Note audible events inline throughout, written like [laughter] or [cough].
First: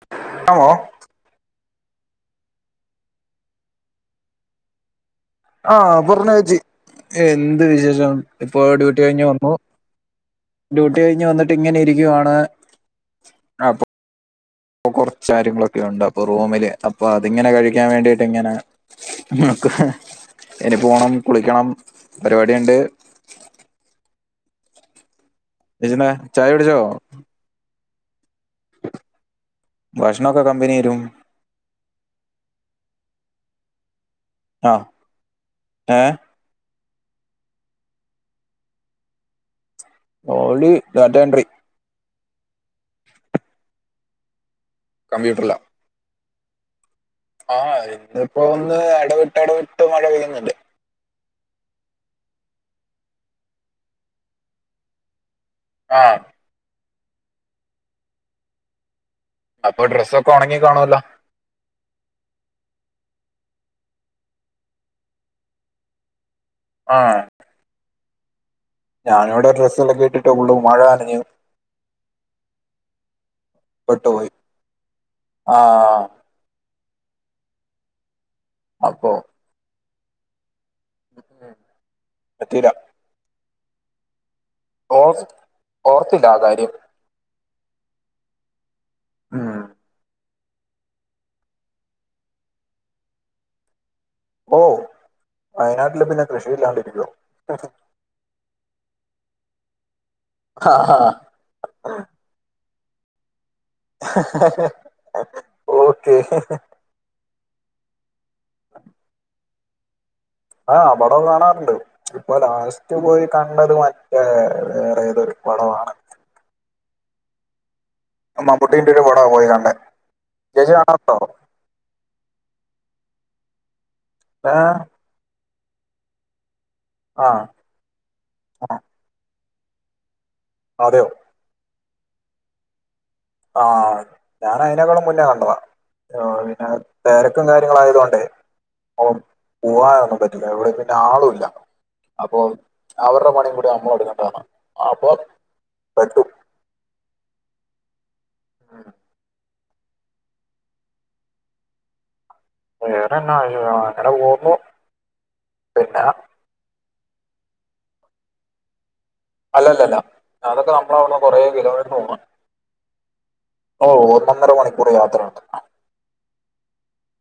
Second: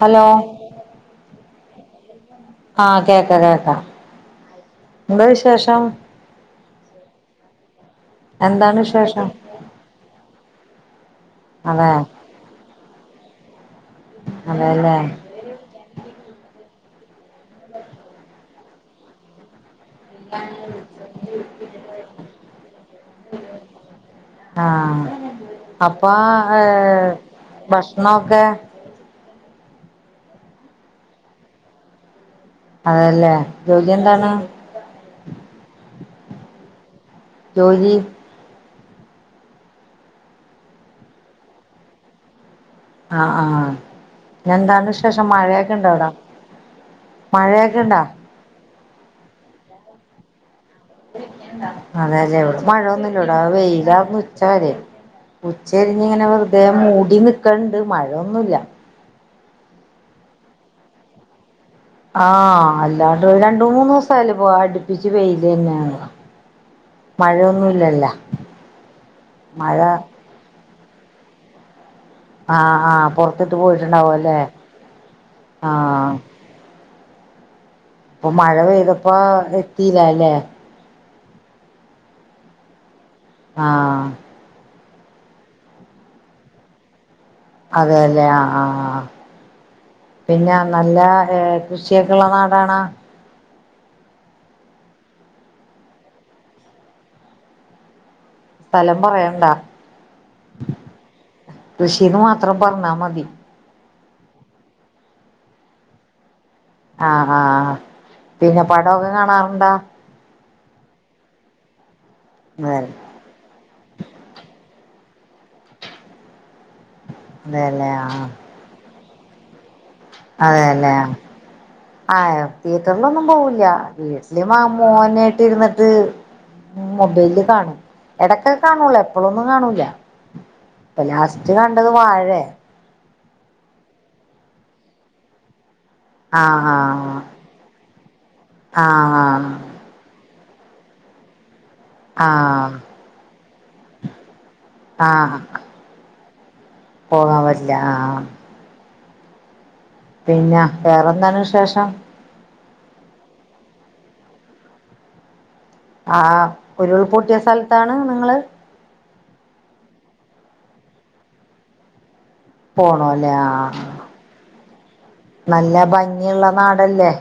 Hello ക്കാമോ ആ കേക്ക കേക്ക ആ പർഞ്ഞോ ഏച്ചി എന്ത് വിശേ ഷം ഇപ്പോ എന്താണ് ഡ്യൂട്ടി കഴിഞ്ഞ് വിശേഷം വന്നു ഡ്യൂ ട്ടി കഴിഞ്ഞ് വന്നിട്ട് ഇങ്ങനെ അതെ ഇരിക്കുവാണ് അപ്പാെ ഇപ്പൊ അതെല്ലേ കൊറച്ചാര്യങ്ങളൊക്കെയുണ്ട് അപ്പൊ റൂമില് അപ്പൊ അതിങ്ങനെ കഴിക്കാൻ വേണ്ടീട്ടിങ്ങനെ നോക്ക്ന്ന് പരിപാടിയുണ്ട് ആ ചേച്ചിന്താ അപ്പാ ചായ ഹ് കുടിച്ചോ ഭക്ഷ്ണൊക്കെ ഭക്ഷ്ണൊക്കെ കമ്പനി തരും അതേയല്ലേ ജോലി എന്താ ആ ഏ ജോലി ജോലി ഡാറ്റാ എൻട്രി ആ ആ ആ പിന്നെന്താണ് വിശേഷം? മഴയൊക്കെ ഇണ്ടോ അവിടെ? ആ മഴയൊക്കെ ഇണ്ടാ ഇന്നിപ്പം ഇന്ന് എടവിട്ട് എടവിട്ട് മഴ പെയ്യുന്നുണ്ട് അതേല്ലേ ഇവിടെ മഴയൊന്നുമില്ല ഇവിടെ വെയിലാരുന്ന് ഉച്ച വരെ. ആഹ് ഉച്ചതിരിഞ്ഞിങ്ങനെ വെറുതെ മൂടി ടി നിക്കൺട് മഴയൊന്നുല്ല. അപ്പൊ ഡ്രസ്സൊക്കെ ഒണങ്ങി കാണുവല്ലോ ആഹ് അല്ലാണ്ട് രണ്ട് മൂന്നു ദിവസായില്ലേപ്പൊ അടുപ്പിച്ച് വെയിലന്നെയാണല്ലോ ആഹ് മഴയൊന്നുല്ലല്ല ഞാനിവിടെ ഡ്രെസ്സലക്കാട്ടിട്ട് ഫുള്ളും മഴ നനഞ്ഞു ആഹ് ആഹ് പൊറത്തിട്ട് പെട്ടുപോയി പോയിട്ടുണ്ടാവുവല്ലേ ആഹ് ഇപ്പം മഴ പെയ്തപ്പോ ത്തീലാല്ലേ പറ്റീല ആ ഓ ഓർത്തില്ല ആ കാര്യം അതേല്ലെ ആ ആ മ് പിന്നെ നല്ല കൃഷിക്കെ ഇള്ള നാടാണോ ഓ വയനാട്ടില് പിന്നെ കൃഷിയില്ലാണ്ടിരിക്കുവോ സ്ഥലം പറയണ്ടാ ആഹ് മാത്രം പറഞ്ഞാ മതി [unintelligible] ഓക്കെ [unintelligible] ആഹ് ആഹ് പിന്നെ പടോക്കെ കാണാറുണ്ടോ ആ പടം കാണാറുണ്ട് ഇപ്പൊ അതെ ലാസ്റ്റ് പോയി കണ്ടത് മറ്റേ വേറെ [unintelligible] ഒരു പടമാണ് അതെ ല്ലേ ആ ട പോയി കണ്ടേ ചേച്ചി അതെയല്ലേ കാണാറുണ്ടോ ആ തിയേറ്ററിലൊന്നും പോവൂ ല്ലാ വീട്ടില് മാ ഏഹ് മോനായിട്ട് ഇരുന്ന് [unintelligible] ഉം ആഹ് മൊബൈലില് കാണും ഇടക്കൊക്കെ ആഹ് കാണുള്ളോ എപ്പോഴും അമ്മ കാണൂലെ അതെയോ ലാസ്റ്റ് ക കണ്ടത് വാഴെ ആഹ ഞാൻ അയിതിനേക്കാളും മുന്നേ കണ്ടതാ ആ പിന്നെ ആഹ് തിരക്കും കാര്യങ്ങള ആയതൊണ്ടേ അ ആഹ് പോവാന ഒന്നും പറ്റില്ല ഇവിടെ പിന്ന ആളും ഇല്ല അപ്പൊ ആഹ് അവരുടെ മണിയും കൂടി നമ്മള എടുങ്ങേണ്ടതന്ന ആഹ് അപ്പൊ ആഹ് പെട്ടു പോകാൻ പറ്റില്ല ആഹ പിന്നെ വേറെന്താണ് വിശേഷം വേറെ എന്നാ ച്ചി അങ്ങനെ പോകുന്നു പിന്നെ ആഹ ഉരുൾ പെട്ടിയ സ്ഥലത്താണ് നിങ്ങള് അല്ലല്ലല്ല അതൊക്കെ നമ്മളവിട്ന്ന് കൊറ കിലോമീറ്റർ പോണം പോണമല്ലേ, ആ.. മണിക്കൂർ യാത്രയുണ്ട് നല്ല ഭംഗിയുള്ള നാടല്ലേ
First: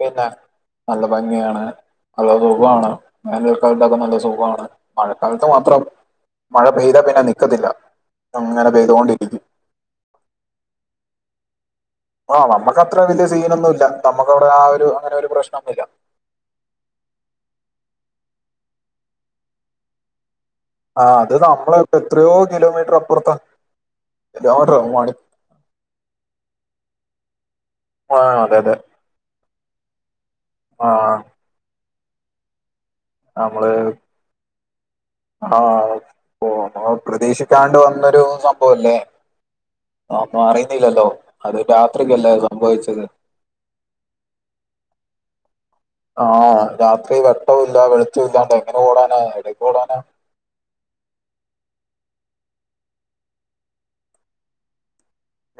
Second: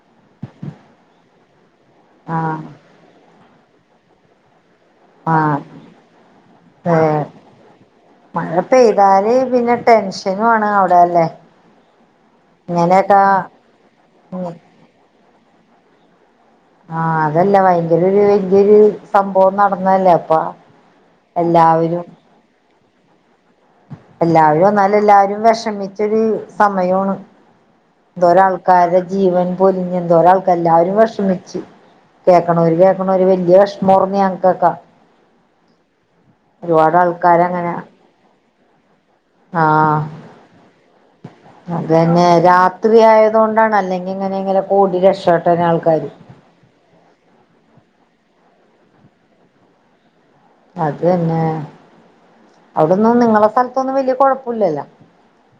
പിന്നെ, നല്ലഭംഗി കാണാന് ഹലോ ആഹ് സുഖമാണോ ഇളനീർകാർക്കൊക്കെ നല്ല സുഖമാണ് മഴക്കാലത്തു ആഹ് മാത്രം. മഴ പെയ്താൽ പിന്നെ ഏഹ് നിൽത്തത്തില്ല. മഴ ഇങ്ങനെ പെയ്താല് പെയ്തോണ്ടിരിക്കും. പിന്നെ ടെൻഷനും ആണ് അവിടെ അല്ലേ അ.. ഇങ്ങനെയൊക്കെ നമ്മക്കത്രവലിയഒരുസീനൊന്നുമില്ല, നമ്മക്കവിടെ ആ ഒരു അങ്ങനെ ഒരു പ്രശ്ന നാമെല്ലാം ആ.. അതല്ലാ, ഭയങ്കരമൊരു വലിയയൊരു സംഭവം നടന്നതല്ലേയപ്പം ആ.. അതുനമ്മളെത്രയോ കിലോമീറ്ററപ്പു- അപ്പുറത്താ എല്ലാവരും കിലോമീറ്റർ മണി വന്നാലുമെല്ലാവരും വിഷമിക്കുമെടീ സമയമാണ് ആ അതെ അതെ എന്തോരാൾക്കാരുടെ ജീവൻ പൊലിഞ്ഞെന്തോരമാണ് ആ എല്ലാവരും വിഷമിച്ചു. കേക്കണവരുകേക്ക് നമ്മളൊരു നമ്മള് വലിയവിഷമമുറങ്ങിയ ആൾക്കാർക്ക, ആഹ് ഇപ്പൊ ഒരു പാട് ആൾക്കാരങ്ങനെയാ.. മ്പവല്ലേ ആ. അത് അതുതന്നെ രാത്രിക്കല്ലേ സംഭവിച്ചത് രാത്രിയായതുകൊണ്ടാണ്, അല്ലെങ്കിൽ എങ്ങനെങ്കിലൊക്കെ ഓടി രക്ഷ ആ രാത്രി വെട്ടവുല്ലാ, വെളിച്ചവുല്ലാതെ എങ്ങനെഓടാനാ, എടെക്കോടാനാ അതന്നെ, അവിടൊന്നും നിങ്ങളെ സ്ഥലത്തൊന്നും വലിയ കുഴപ്പമില്ലല്ലോ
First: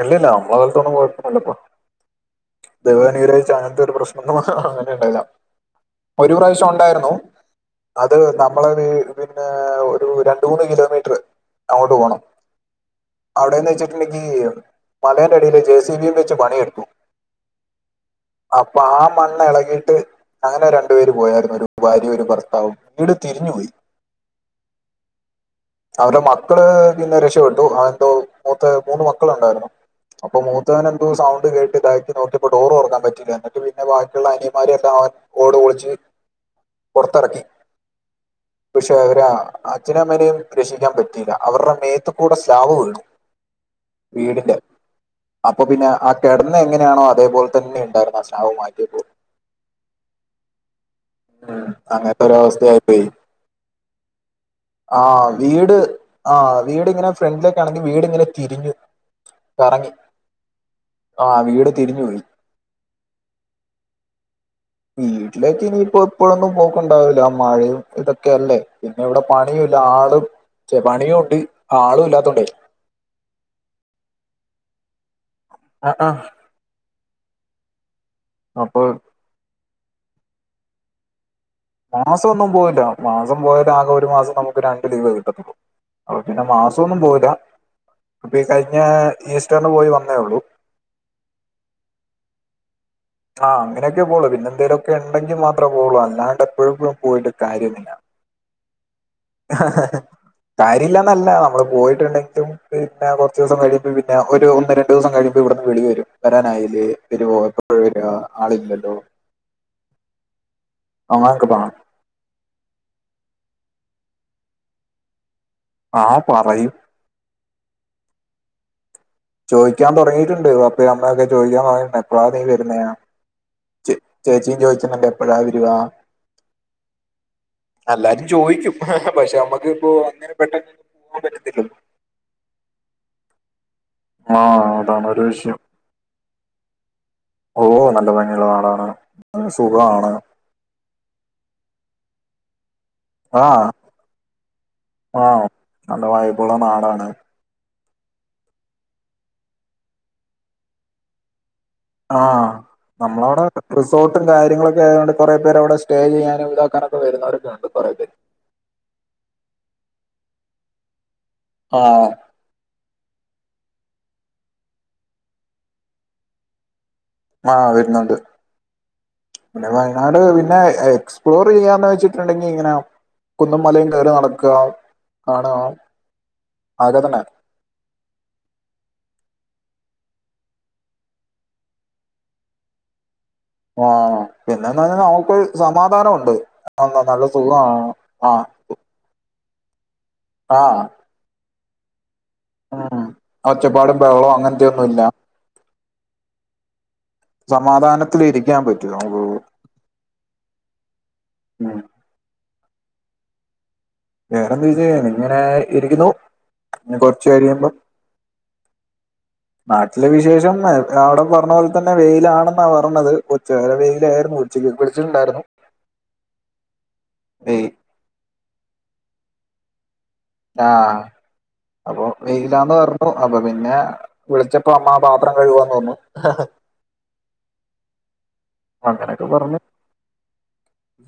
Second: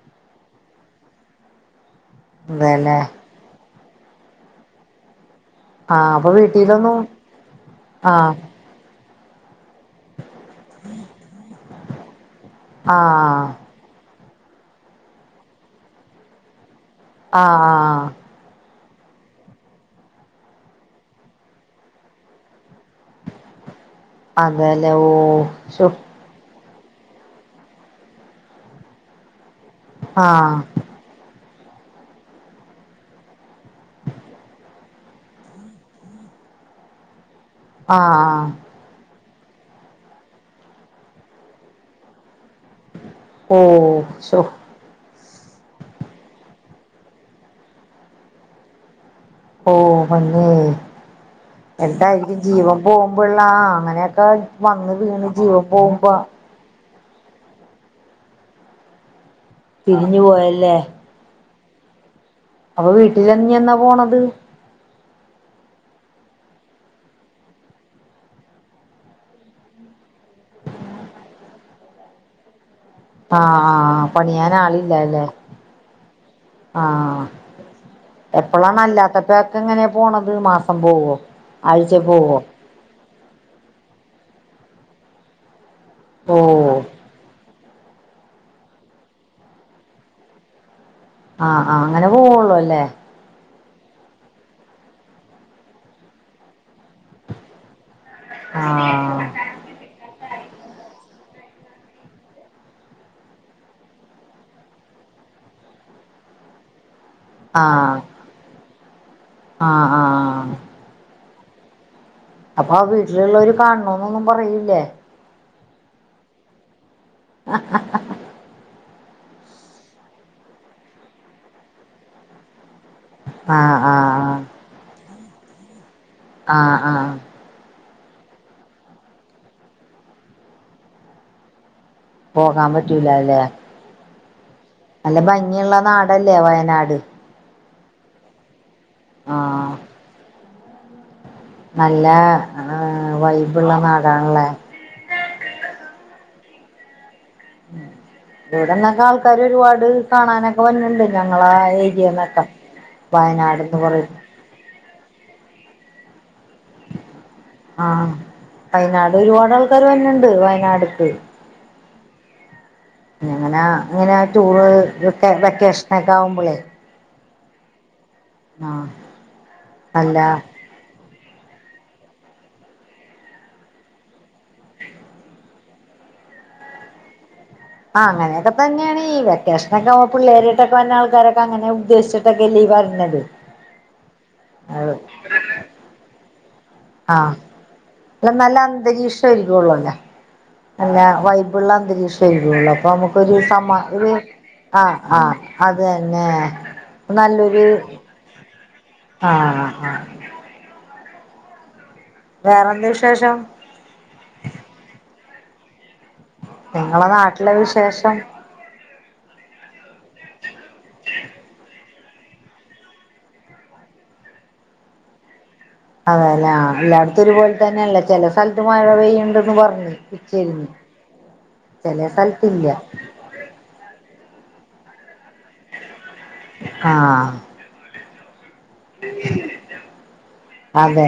ഇല്ലില്ല, നമ്മടെ സ്ഥലത്തൊന്നും കുഴപ്പമില്ലാതെപോന്നു. അതെല്ലേ ദൈവ അനുഗ്രഹിച്ച് [inaudible] ആഹ് അപ്പൊ ഒരു വീട്ടിലൊന്നും പ്രാവശ്യമുണ്ടായിരുന്നു. അത്, ആഹ് നമ്മളത് പിന്നെ ഏ. ഒരു രണ്ടുമൂന്ന് കിലോമീറ്ററ് അങ്ങോട്ടുപോണം ആ നീയോ മലേന്റെഅടില് ജെ. സി. ബി. യുംവച്ച് പണിയെടുക്കും ആ അപ്പആ മണ്ണിളകിയിട്ട്, അങ്ങനെ രണ്ടുപേര് പോയായിരുന്നു ഒരു ഭാര്യയുംഒരുഭർത്താവും വീട് തിരിഞ്ഞുപോയി. അതേല്ലേ, ഓ ശോ അവര്ടെ മ ക്കള് പിന്നെ രക്ഷപെട്ടു ആ എന്തോ മൂത്ത മൂന്ന് മക്കളൊണ്ടാരുന്നു അപ്പം ആഹ് മൂത്തവൻ എന്തോ സൗണ്ട് കേ ഇതാക്കി നോക്കിയപ്പോ ഡോർ തൊറക്കാൻ പറ്റൂല എന്നിട്ട് ബാക്കിഉള്ള അനിയൻമാരെ എല്ലാം ഓട് പൊളിച്ച് പൊറത്തെറക്കി ആ ആ അച്ഛനു അമ്മേനേം രക്ഷിക്കാൻ പറ്റിയില്ല അവര്ടെ മേത്തുക്കൂടെ സ്ലാബ് വീണു ഓ ശോ അപ്പ പിന്നെ ആ കെടന്ന എങ്ങനെ ആണോ അതേപോലെ തന്നെ ണ്ടാരുന്നു ആ സ്ലാബ് മാറ്റിയപ്പോ ഓ മണ്ണ് അങ്ങനത്തെ ഒരു എന്തായിരിക്കും ജിവൻ അവസ്ഥയായി പോയി പോകുമ്പള്ള ആ അങ്ങനെഒക്കെ വന്ന് ആ വീണ് ജീവൻ പോവ്മ്പം ഫ്രണ്ടിലേക്ക് ആണെങ്കി വീട് ഇങ്ങനെ തിരിഞ്ഞു കറങ്ങി തിരിഞ്ഞുപോയല്ലേ ആ വീട് തിരിഞ്ഞു പോയി അപ്പം വീട്ടിൽ ഇഞ്ഞ് എന്നാ പോണത് എപ്പഴൊന്നും പോക്ക് ഒണ്ടാവില്ല മഴേം ഇതൊക്കെ അല്ലേ പിന്നെ ഇവിടെ പണിം ഇല്ല ആളും ഛെ പണിയുംണ്ട് ആളും ഇല്ലാതോണ്ടേ ആ ആ ആ പണിയാൻ ആളില്ലാലെ എ എ ആ എപ്പളാണ് അല്ലാത്തപ്പം എ എങ്ങനെ പോണത് മാസം പോകൊ മാസം ഒന്നും പോകില്ല മാസം പോയ ആകെ ഒരു മാസം നമുക്ക് രണ്ട് ലീവെ കിട്ടത്തൊള്ളൂ അപ്പ ഓ പിന്നെ മാസം ഒന്നും പോവില്ല ഇപ്പ കഴിഞ്ഞ ഈസ്റ്ററിന് പോയി വന്നേ ഒള്ളൂ ആ ആ അങ്ങനെ പോവുള്ളുലെ ആ അങ്ങനോക്കെ പോകുവൊള്ളൂ പിന്നെ എന്തേലും ഒക്കെ ഉണ്ടങ്കി മാത്രമേ പോവൊള്ളൂ അല്ലാണ്ട് എപ്പളും എപ്പളും പോയിട്ട് കാര്യമില്ല ആ കാര്യല്ലാനല്ല നമ്മള് പോയിട്ടുണ്ടെങ്കിലും പിന്നെ കൊറച്ച് ദിവസം കഴിയുമ്പം പിന്നെ ഒര് ഒന്ന് രണ്ട് ദിവസം കഴിയുമ്പം ഇവ്ട്ന്ന് വിളിവരും വരാനായില്ലേ വരുവോ എപ്പഴാവരുവാ ആളില്ലല്ലോ ആ ആ [unintelligible] അപ്പ ആ വീട്ടില് ള്ളര് കാണണം ഒന്നും പറയില്ലേ ആ പറയും ചോയിക്കാൻ തൊടങ്ങിട്ടോണ്ട് പാപ്പേം അമ്മേം ഒക്കെ ചോയിക്കാൻ തൊടങ്ങിട്ടോണ്ട് എപ്പളാ നീ വരുന്നെന്ന് ആഹ് ച്ച് ആഹ് ചേച്ചിം ചോയിച്ച മറ്റേ എപ്പഴാ വരുവാ ആ ആ എല്ലാരും ചോയ്ക്കും പക്ഷെ നമ്മക്കിപ്പോ അങ്ങനെ പെട്ടന്ന് നടക്കത്തില്ലല്ലോ പോകാം പറ്റൂല ലേ ആ നല്ല ഭംഗിയുള്ള നാടല്ലേ ല്ലേ വയനാട് ഓഹോ നല്ല ഭംഗിയുള്ള നാടാണ് ആഹ് സുഖാണ് എല്ലാ ആ ആ നല്ല വൈബ് ബുള്ള നാടാണ് ഇവടന്നൊക്കെ ആൾക്കാരോരുപാട് കാണാനൊക്കെ വരുന്നുണ്ട് ഞങ്ങളെ ആ നമ്മളാവടെ പറയും റിസോർട്ടും കാര്യങ്ങളൊക്കെ ആയോണ്ട് കുറെ പേരവിടെ സ് സ്റ്റേ ചെയ്യാനും ഇതാക്കാനൊക്കെ വരുന്നോര് ആ വായനടൊരുപാടാൾ ക്കാര് വര്ന്ണ്ട് വയനാട്ക്ക് ആ ആ ങ്ങനെ അങ്ങനെ ആ ടൂർ വെക്കേ വെക്കാഷനൊക്കെ ആവുമ്പളെ ആ വരുന്നൊണ്ട് ഇവടെ അല്ല വയനാട് പിന്നെ എക്സ് ടൂറ് ചെയ്യാന്ന് വെച്ചിട്ടുണ്ടെങ്കി ഇങ്ങനെ കുന്നും മലയും കേറി നടക്കാ കാണാ അതക്കത്തന്നെ അങ്ങനെയൊക്കെ തന്നെയാണേയ് വെക്കാഷനൊക്കെ ആവുമ്പോ പിള്ളേരൊക്കെ ആയിട്ട് വന്ന ആൾക്കാരൊക്കെ അങ്ങനൊക്കെ ഉദ്ദേശിച്ചിട്ടല്ലേ ഈ വരണത് ആ പിന്നെന്ന് പറഞ്ഞ നമ്മക്ക് സമാധാനൊണ്ട് ആ അല്ല നല്ല അന്തരീക്ഷ ഇ ഒള്ളൂല്ലേ ആഹ് അല്ലാ വൈ ഉള്ള അന്തരീക്ഷം [unintelligible] ഉള്ളപ്പോ ഉം നമ്മക്കൊരു സമാ ഒച്ചപ്പാടും ഒര് ബഹളവും ആ അങ്ങനത്തെയൊന്നുമില്ല ആ അതന്നെ സമാധാത്തിലിരിക്കാൻ പറ്റൂല നമുക്ക് ആഹ് ആഹ് ഉം വേറെന്താ വിശേഷം വേറെന്തു ചെയ്യാൻ ഇങ്ങനെ ഇരിക്കുന്നു ഞ്ഞ് നിങ്ങളെ കൊറച്ച് നാട്ടിലെ കഴിയുബം വിശേഷം നാട്ടിലെ വിശേഷം അടെ പറഞ്ഞ പോലെ തന്നെ വെയിലാണെന്ന പറഞ്ഞത്, ഉച്ച വരെ വെയിലായിരുന്നു ഉച്ചക്ക് വിളിച്ചിട്ടുണ്ടായിര്ന്നു അതെല്ലേ ആ എല്ലാട്ത്തും ഒരുപോലെ വെയിൽ തന്നേള്ളത് ചെ സ്ഥലത്ത് മഴ പെയ്യ്ണ്ട് ന്ന് പറഞ്ഞ് ആ ഉച്ചരിഞ്ഞ് അപ്പൊ ചില സ്ഥലത്തില്ല വെയിലാന്ന് പർഞ്ഞു അപ്പൊ പിന്നെ വിളിച്ചപ് പ്പൊ അമ്മ പാത്രം കഴുകുവാന്ന് പറഞ്ഞു ആഹ് അങ്ങനൊക്കെ പറ്ഞ്ഞ് അതെ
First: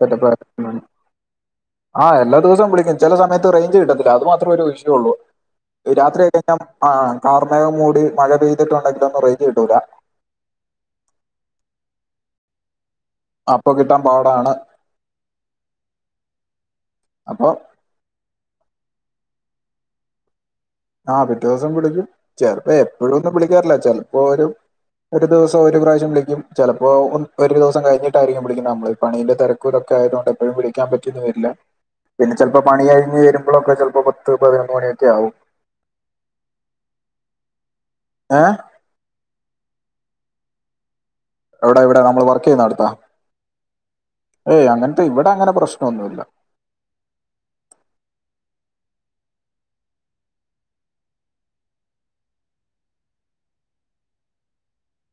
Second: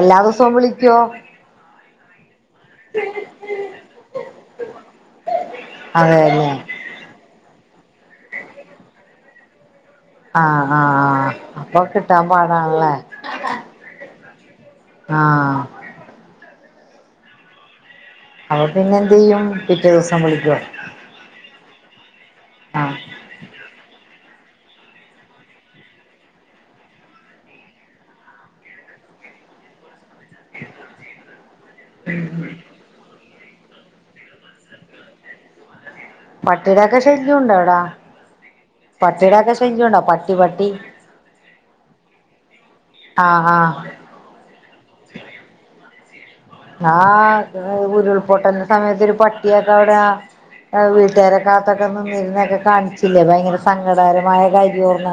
എല്ലാ ദിവസോം ആയിരുന്നു. വിളിക്കോ ആ എല്ലാ ദിവസോം വിളിക്കും ചെല സമയത്ത് റേഞ്ച് കിട്ടത്തില്ല അത് മാത്രേ ഒരു ഇഷ്യു ഒള്ളു ഇ രാത്രി ആയി അതെല്ലേ കഴിഞ്ഞ ആ കാർമേഖം മൂ ടി മഴ പെയ്തിട്ടുണ്ടെങ്കിലൊന്നും റേഞ്ച് കിട്ടൂല ആ ആ അപ്പോ കിട്ടാൻ പാട് ആണ് ലെ ആപ്പോ കിട്ടാൻ പാട് ആണ് ആഹ് അപ്പൊ അപ്പൊ പിന്നെന്തെയ്യും പിറ്റേ ദിവസം വിളിക്കോ ആ പിറ്റേ ദിവസം വിളിക്കും ചെലപ്പോ ആഹ് എപ്പഴൊന്നും വിളിക്കാറില്ല ചെൽ പ്പോ ഒരു ഒരു ദിവസം ഒരു പ്രാവശ്യം വിളിക്കും ചെലപ്പോ ഒ ഒരു ദിവസം കഴിഞ്ഞിട്ടായിരിക്കും വിളിക്കുന്നെ നമ്മള് ഈ പണീന്റെ തിരക് ക്കായതോണ്ട് എപ്പഴും വിളിക്കാൻ പറ്റിന്ന് വരില്ല പിന്നെ ചെൽപ്പോ പണി കഴിഞ്ഞ് വരു ഇപ്പളൊക്കെ ചെൽപ്പോ പത്ത് പതിനൊന്ന് മണിയൊക്കെ ആകും പട്ടിടൊക്കെ ശല്യം ഒണ്ടോ അവടെ ഏഹ് പട്ടിടൊക്കെ [unintelligible] പട്ടി പട്ടി എവിടെ ഇവിടെ നമ്മള് വർക്കെ യ്നോട്ത്തോ ആഹ് ആഹ് ഏയ് അങ്ങനത്തെ ഇവിടെ അങ്ങനെ പ്രശ്നൊന്നുല്ല. ആഅ ഉരുൾപൊട്ടല് സമയത്ത് ഒരു പട്ടിയൊക്കെ അവിടെ ആ അ വീട്ടാരെ കാത്തൊക്കെ നിന്നിരുന്ന കാണിച്ചില്ലേ ഭയങ്കര സങ്കടകരമായ കാര്യോർന്ന്.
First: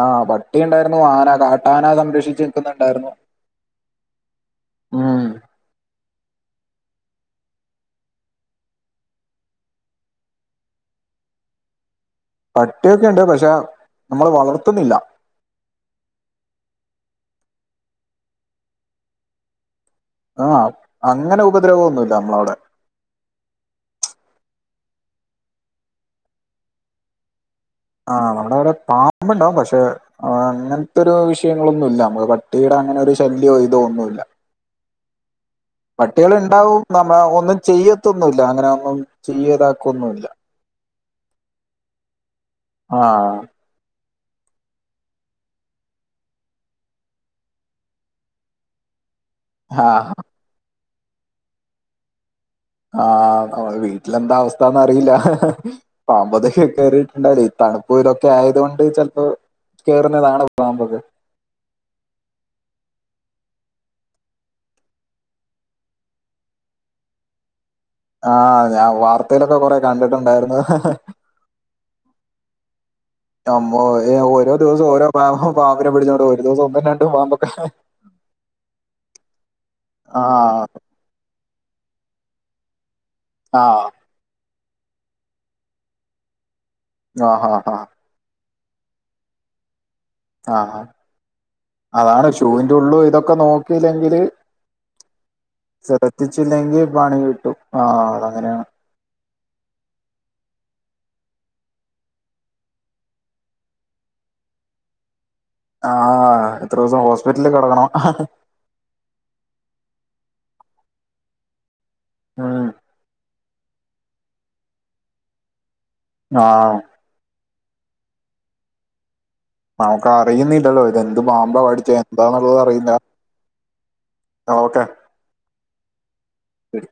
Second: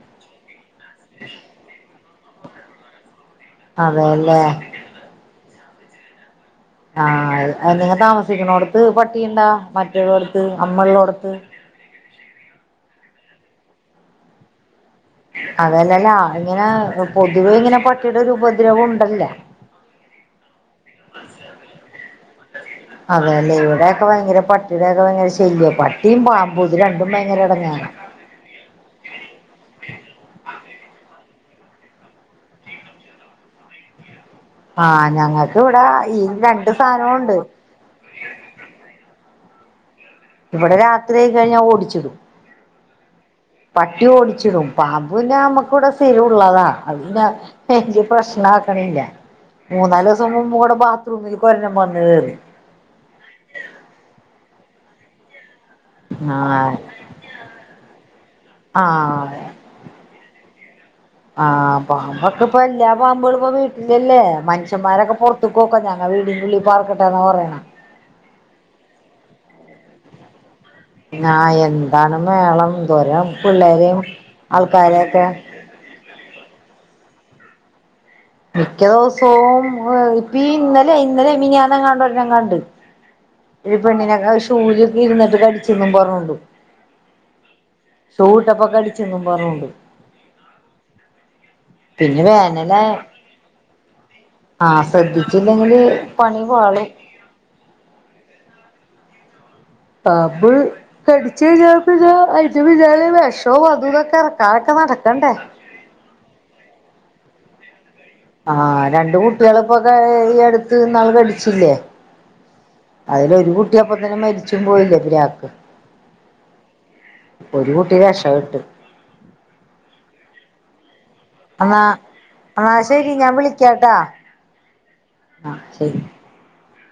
ആ പട്ടിയുണ്ടായിരുന്നു ആന കാട്ടാന സംരക്ഷ് [unintelligible] ണ്ടായിരുന്നു അതെല്ലേ? ആ ആ നി താമസിക്കുന്നോടത്ത് പട്ടിയുണ്ടാ മറ്റോട്ത്ത് അമ്മളോട്ത്ത് പട്ടിയൊക്കെണ്ട് പക്ഷെ നമ്മള് വളർത്തുന്നില്ല. അതല്ലല്ലാ ഇങ്ങനെ പൊതുവെ ഇങ്ങനെ പട്ടിടെരു ഉപദ്രവം ഉണ്ടല്ല ആ അങ്ങനെ ഉപദ്രവം ഒന്നുൽ നമ്മളവ്ടെ അതെല്ലേ ഇവിടെക്കെ ഭയങ്കര പട്ടിടൊക്കെ ഭയങ്കര ശല്യ പട്ടിം പാമ്പും ഇത് രണ്ടും ഭയങ്കര ഇടങ്ങ ആ നമ്മടവിടെ പാമ്പ്ണ്ടാവും പക്ഷെ ആ അങ്ങൻത്തൊരു വിഷയങ്ങളൊന്നുല്ല നമ്മ പട്ടിയുടെ അങ്ങനെ ഒരു ശല്യോ ഇതോ ഒന്നുല്ല. ആ ഞങ്ങക് പട്ടികള് ഇണ്ടാവും നമ്മേ ഒന്നു ചെയ്യത്തൊന്നുല്ല അങ്ങനെ ഒന്നും ചെയ്യു [unintelligible] കൊന്നുല്ല ത്രി കുറെ കഴിഞ്ഞ് ഓടിച്ചു ആ ഓടിച്ചു വിടും പാമ്പു പിന്നെ നമുക്ക് ഇവിടെ സ്ഥിരം ഉള്ളതാണ് അത് വലിയ പ്രശ്നാക്കണില്ല. ആ മൂന്നാല് ദിവസം കൂടി മുമ്പ് പാമ്പ് റൂമിലേക്ക് ഒരെണ്ണം വന്നു കയറി ആ വീട്ടിൽ എന്താണ് അവസ്ഥ എന്ന് അറിയില്ല. പാമ്പ് കേറിയ ആഹ് കേറീട്ട് ഉണ്ടായിരുന്നു തണുപ്പ് ചെലപ്പോ ആയതുകൊണ്ട് ആഹ് അതാണ് പാമ്പൊക്കെ വീട്ടിൽ അല്ലേ മനുഷ്യന്മാരൊക്കെ പുറത്തേക്കു ഞങ്ങടെ വീട്ടിനുള്ളിൽ പാർക്കട്ടെ എന്ന് പറയണെ. ആ വാർത്തയിൽ ഒക്കെ കുറെ കണ്ടിട്ടുണ്ടായിരുന്നു. എന്താണ് മേളം എന്തോരം അമ്മോ പിള്ളേരെ ഒക്കെ ഏ ഓരോ ദിവസം ഓരോ ആൾക്കാരൊക്കെ പാമ്പും പാമ്പിനെ പിടിച്ചോണ്ട് ഒരു [unintelligible] മിക്ക ദിവസോം ആ ഇന്നലെ മിനിഞ്ഞാന്ന് എങ്ങാണ്ടും [unintelligible] ആ [unintelligible] [unintelligible] അതുകൊണ്ട് കടിച്ചെന്നും പറഞ്ഞിട്ട് ആ ആ അടിച്ചു കൊണ്ട് ഒന്നും പറഞ്ഞുകൊണ്ട്. ആ അതാണ് ഷൂളിന്റെ വേനലായ ഉള്ളും ഇതൊക്കെ നോക്കിയില്ലെങ്കില് ആഹ് ശ്രദ്ധിച്ചില്ലെങ്കില് പണി ശദച്ചിച്ചില്ലെങ്കിൽ പാളും പണികിട്ടും ആ അത് അങ്ങനെയാണ് പാമ്പ് കടിച്ചു കഴിഞ്ഞാൽ പിന്നെ അതിന്റെ പിന്നാലെ വിഷോം അതു ഇതും ഒക്കെ ഇറക്കാനൊക്കെ നടക്കണ്ടേ ആ എത്ര ദിവസം ഹോസ്പിറ്റലിൽ കിടക്കണം ആ രണ്ടു കുട്ടികളിപ്പോ ഇവിടുത്തെ ഈ അടുത്ത് ഇന്നാള് മരിച്ചില്ലേ ഉം അതിൽ ഒരു കു ട്ടി അപ്പൊത്തന്നെ മരിച്ചു പോയില്ലേ പിരാക്ക് ആ ഒരു കുട്ടി രക്ഷപെട്ട് നമുക്ക് അറിയുന്നില്ലല്ലോ ഇ ത് എന്ത് പാമ്പാ എന്നാ കടിച്ചേ എന്താന്നുള്ളത് എന്നാ അറിയില്ല ശരി ഞാൻ എന്നാ ഓക്കേ ആ ശരി ശെരി